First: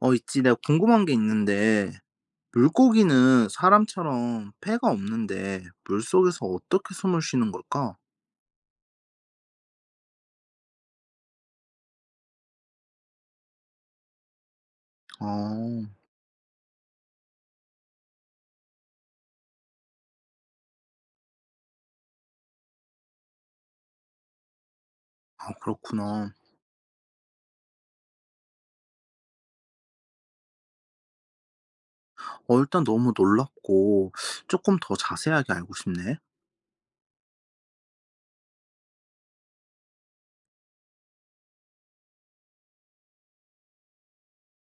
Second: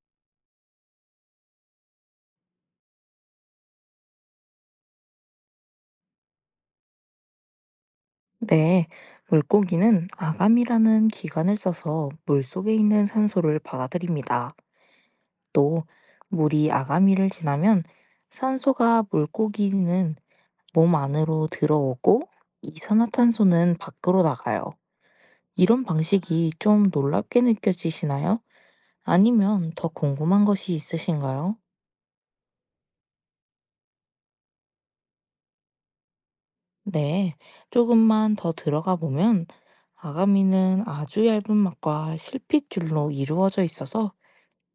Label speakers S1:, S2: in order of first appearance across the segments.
S1: 어 있지. 내가 궁금한 게 있는데 물고기는 사람처럼 폐가 없는데 물속에서 어떻게 숨을 쉬는 걸까?
S2: 네, 물고기는 아감이라는 기관을 써서 물 속에 있는 산소를 받아들입니다. 또,
S1: 어.
S2: 물이 아가미를 지나면 산소가 물고기는 몸 안으로 들어오고 이산화탄소는 밖으로 나가요.
S1: 아
S2: 이런
S1: 그렇구나.
S2: 방식이 좀 놀랍게 느껴지시나요? 아니면 더 궁금한 것이 있으신가요?
S1: 어 일단 너무 놀랍고 조금 더 자세하게 알고 싶네.
S2: 네, 조금만 더 들어가 보면 아가미는 아주 얇은 막과 실핏줄로 이루어져 있어서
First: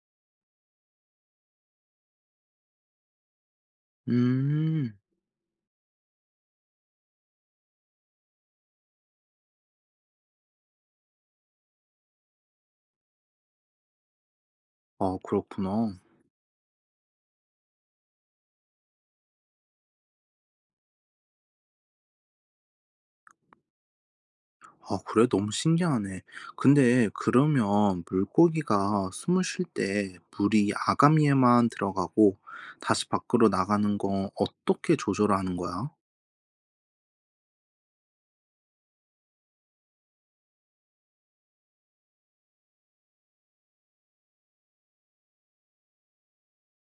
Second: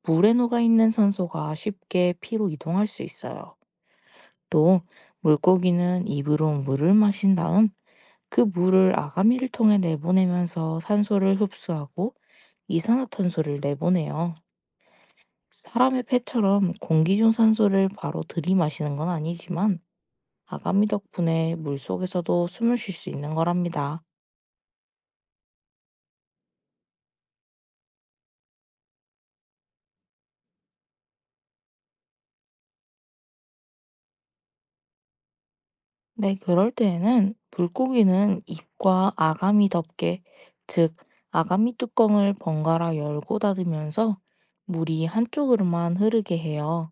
S2: 물에 녹아 있는 산소가 쉽게 피로 이동할 수 있어요. 또
S1: 음.
S2: 물고기는 입으로 물을 마신 다음 그 물을 아가미를 통해 내보내면서 산소를 흡수하고 이산화탄소를 내보내요.
S1: 아 그렇구나.
S2: 사람의 폐처럼 공기 중 산소를 바로 들이마시는 건 아니지만 아가미 덕분에 물속에서도 숨을 쉴 수 있는 거랍니다.
S1: 아 그래? 너무 신기하네. 근데 그러면 물고기가 숨을 쉴때 물이 아가미에만 들어가고 다시 밖으로 나가는 건 어떻게 조절하는 거야?
S2: 네, 그럴 때에는 물고기는 입과 아가미 덮개, 즉, 아가미 뚜껑을 번갈아 열고 닫으면서 물이 한쪽으로만 흐르게 해요.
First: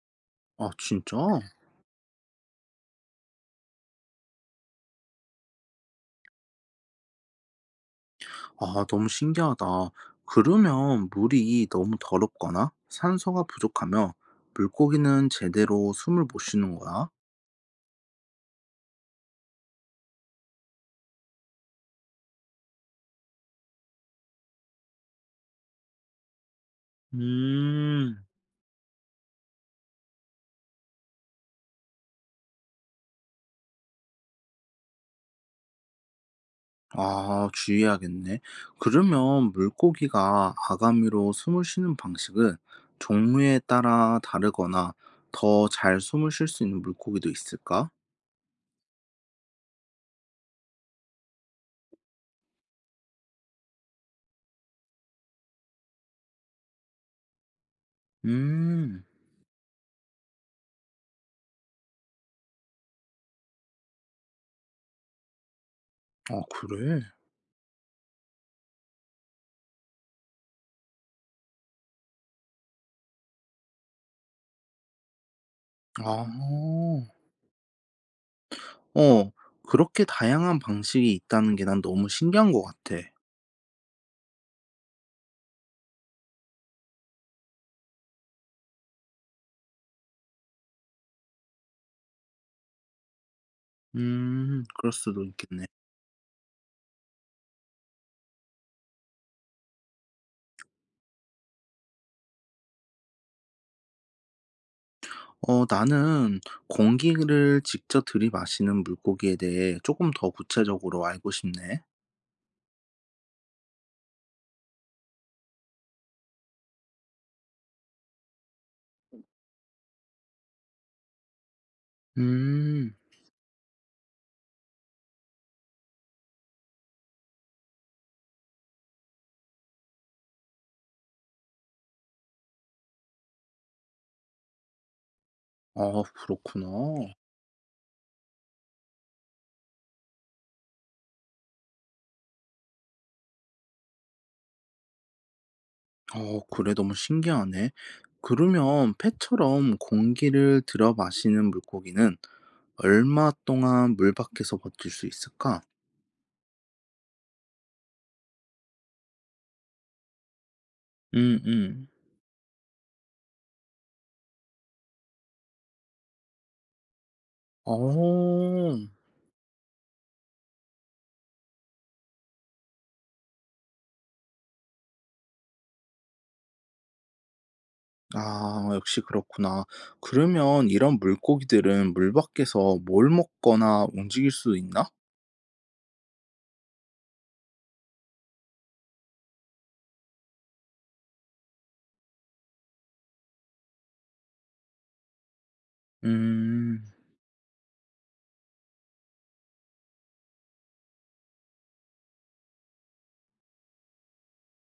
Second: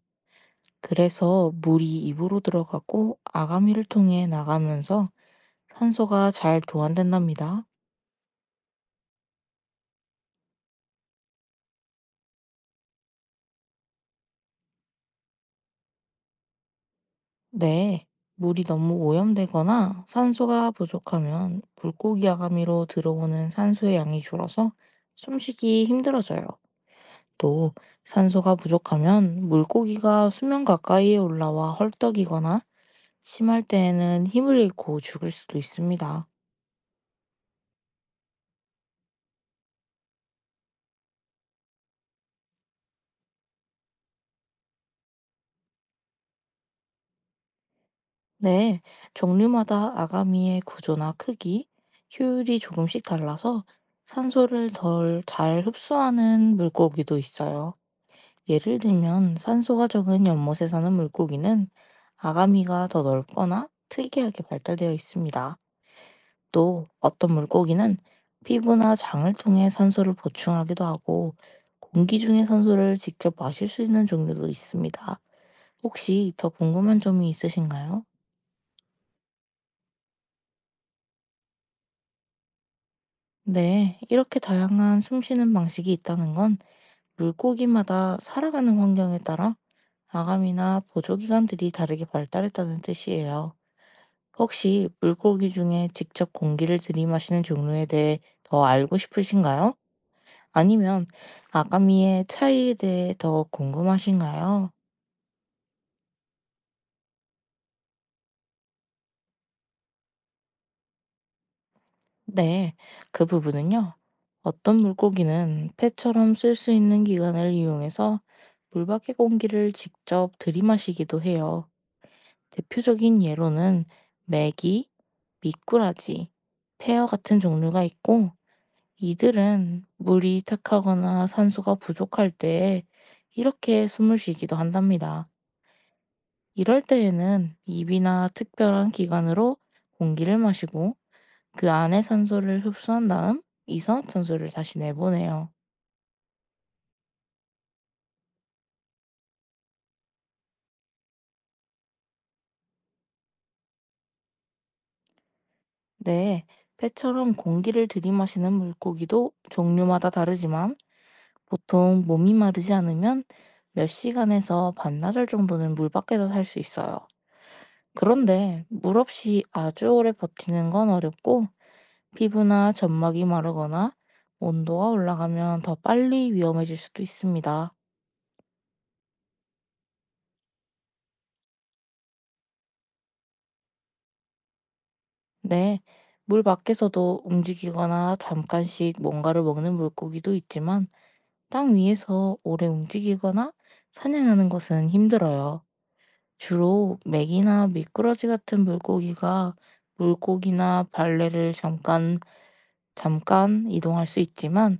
S1: 아 진짜?
S2: 그래서 물이 입으로 들어가고 아가미를 통해 나가면서 산소가 잘 교환된답니다.
S1: 아, 너무 신기하다. 그러면 물이 너무 더럽거나 산소가 부족하면 물고기는 제대로 숨을 못 쉬는 거야?
S2: 네, 물이 너무 오염되거나 산소가 부족하면 물고기 아가미로 들어오는 산소의 양이 줄어서 숨쉬기 힘들어져요. 또
S1: 음,
S2: 산소가 부족하면 물고기가 수면 가까이에 올라와 헐떡이거나 심할 때에는 힘을 잃고 죽을 수도 있습니다.
S1: 아, 주의해야겠네. 그러면 물고기가 아가미로 숨을 쉬는 방식은 종류에 따라 다르거나 더 잘 숨을 쉴 수 있는 물고기도 있을까?
S2: 네, 종류마다 아가미의 구조나 크기, 효율이 조금씩 달라서 산소를 덜 잘 흡수하는 물고기도 있어요. 예를
S1: 음,
S2: 들면 산소가 적은 연못에 사는 물고기는 아가미가 더 넓거나 특이하게 발달되어 있습니다.
S1: 아,
S2: 또
S1: 그래?
S2: 어떤 물고기는 피부나 장을 통해 산소를 보충하기도 하고 공기 중에 산소를 직접 마실 수 있는 종류도 있습니다.
S1: 아,
S2: 혹시 더 궁금한 점이 있으신가요?
S1: 어, 그렇게 다양한 방식이 있다는 게 난 너무 신기한 것 같아.
S2: 네, 이렇게 다양한 숨쉬는 방식이 있다는 건 물고기마다 살아가는 환경에 따라 아가미나 보조기관들이 다르게 발달했다는 뜻이에요.
S1: 음.
S2: 혹시
S1: 그럴 수도
S2: 물고기
S1: 있겠네.
S2: 중에 직접 공기를 들이마시는 종류에 대해 더 알고 싶으신가요? 아니면 아가미의 차이에 대해 더 궁금하신가요?
S1: 어 나는 공기를 직접 들이마시는 물고기에 대해 조금 더 구체적으로 알고 싶네.
S2: 네, 그 부분은요. 어떤 물고기는 폐처럼 쓸 수 있는 기관을 이용해서 물 밖의 공기를 직접 들이마시기도 해요.
S1: 음.
S2: 대표적인 예로는 메기, 미꾸라지, 폐어 같은 종류가 있고, 이들은 물이 탁하거나 산소가 부족할 때 이렇게 숨을 쉬기도 한답니다.
S1: 아 그렇구나.
S2: 이럴 때에는 입이나 특별한 기관으로 공기를 마시고 그 안에 산소를 흡수한 다음 이산화탄소를 다시 내보내요.
S1: 어 그래 너무 신기하네. 그러면 폐처럼 공기를 들여 마시는 물고기는 얼마 동안 물 밖에서 버틸 수 있을까?
S2: 네, 폐처럼 공기를 들이마시는 물고기도 종류마다 다르지만
S1: 음음.
S2: 보통 몸이 마르지 않으면 몇 시간에서 반나절 정도는 물 밖에서 살 수 있어요. 그런데
S1: 어.
S2: 물 없이 아주 오래 버티는 건 어렵고 피부나 점막이 마르거나 온도가 올라가면 더 빨리 위험해질 수도 있습니다.
S1: 아 역시 그렇구나. 그러면 이런 물고기들은 물 밖에서 뭘 먹거나 움직일 수 있나?
S2: 네, 물 밖에서도 움직이거나 잠깐씩 뭔가를 먹는 물고기도 있지만 땅 위에서 오래 움직이거나 사냥하는 것은 힘들어요.
S1: 음,
S2: 주로 맥이나 미꾸라지 같은 물고기가 물고기나 발레를 잠깐 이동할 수 있지만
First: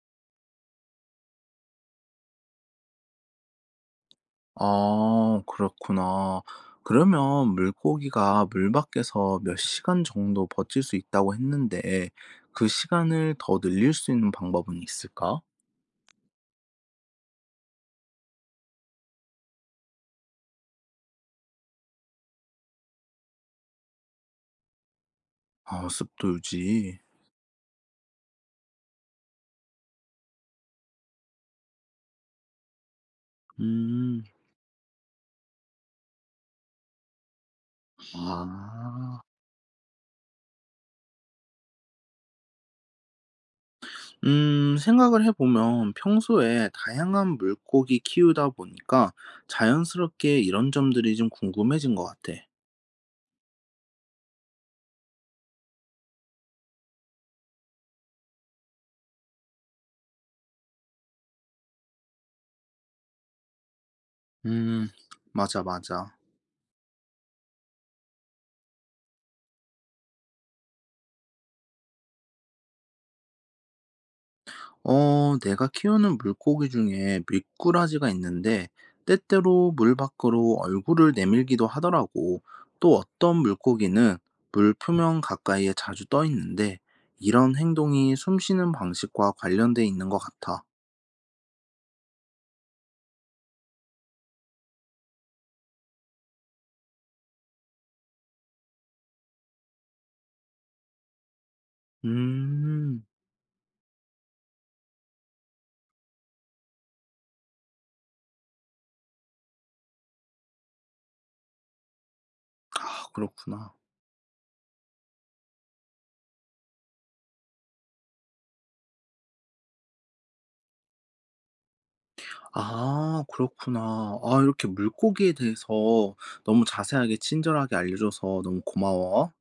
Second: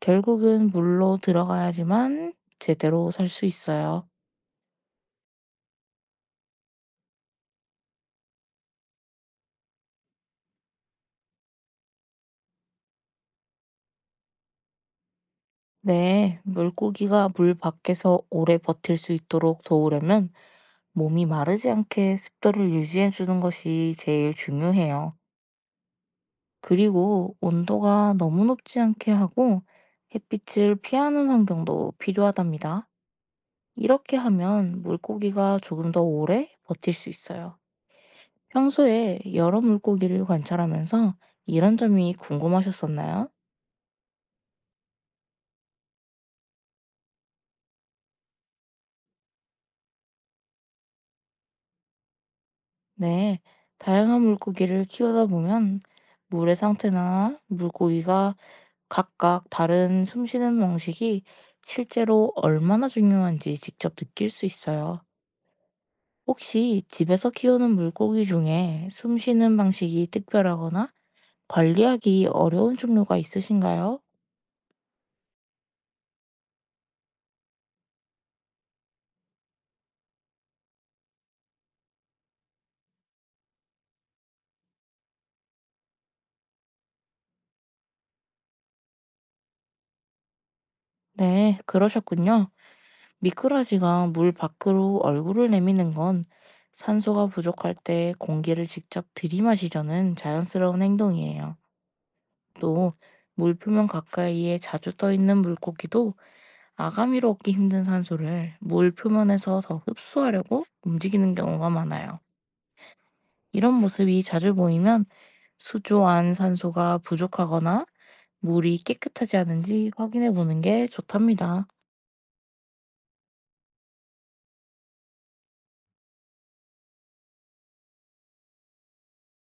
S2: 결국은 물로 들어가야지만 제대로 살 수 있어요.
S1: 아, 그렇구나. 그러면 물고기가 물 밖에서 몇 시간 정도 버틸 수 있다고 했는데, 그 시간을 더 늘릴 수 있는 방법은 있을까?
S2: 네, 물고기가 물 밖에서 오래 버틸 수 있도록 도우려면 몸이 마르지 않게 습도를 유지해 주는 것이 제일 중요해요.
S1: 아, 습도 유지.
S2: 그리고 온도가 너무 높지 않게 하고 햇빛을 피하는 환경도 필요하답니다. 이렇게
S1: 음,
S2: 하면 물고기가 조금 더 오래 버틸 수 있어요. 평소에
S1: 아.
S2: 여러 물고기를 관찰하면서 이런 점이 궁금하셨었나요?
S1: 생각을 해보면 평소에 다양한 물고기 키우다 보니까 자연스럽게 이런 점들이 좀 궁금해진 것 같아.
S2: 네, 다양한 물고기를 키우다 보면 물의 상태나 물고기가 각각 다른 숨쉬는 방식이 실제로 얼마나 중요한지 직접 느낄 수
S1: 음,
S2: 있어요.
S1: 맞아, 맞아.
S2: 혹시 집에서 키우는 물고기 중에 숨쉬는 방식이 특별하거나 관리하기 어려운 종류가 있으신가요?
S1: 어, 내가 키우는 물고기 중에 미꾸라지가 있는데 때때로 물 밖으로 얼굴을 내밀기도 하더라고. 또 어떤 물고기는 물 표면 가까이에 자주 떠 있는데 이런 행동이 숨 쉬는 방식과 관련돼 있는 것 같아.
S2: 네, 그러셨군요. 미꾸라지가 물 밖으로 얼굴을 내미는 건 산소가 부족할 때 공기를 직접 들이마시려는 자연스러운 행동이에요. 또,
S1: 음,
S2: 물표면 가까이에 자주 떠 있는 물고기도 아가미로 얻기 힘든 산소를 물 표면에서 더 흡수하려고 움직이는 경우가 많아요.
S1: 아, 그렇구나.
S2: 이런 모습이 자주 보이면 수조 안 산소가 부족하거나 물이 깨끗하지 않은지 확인해 보는 게 좋답니다.
S1: 아 그렇구나. 아 이렇게 물고기에 대해서 너무 자세하게 친절하게 알려줘서 너무 고마워.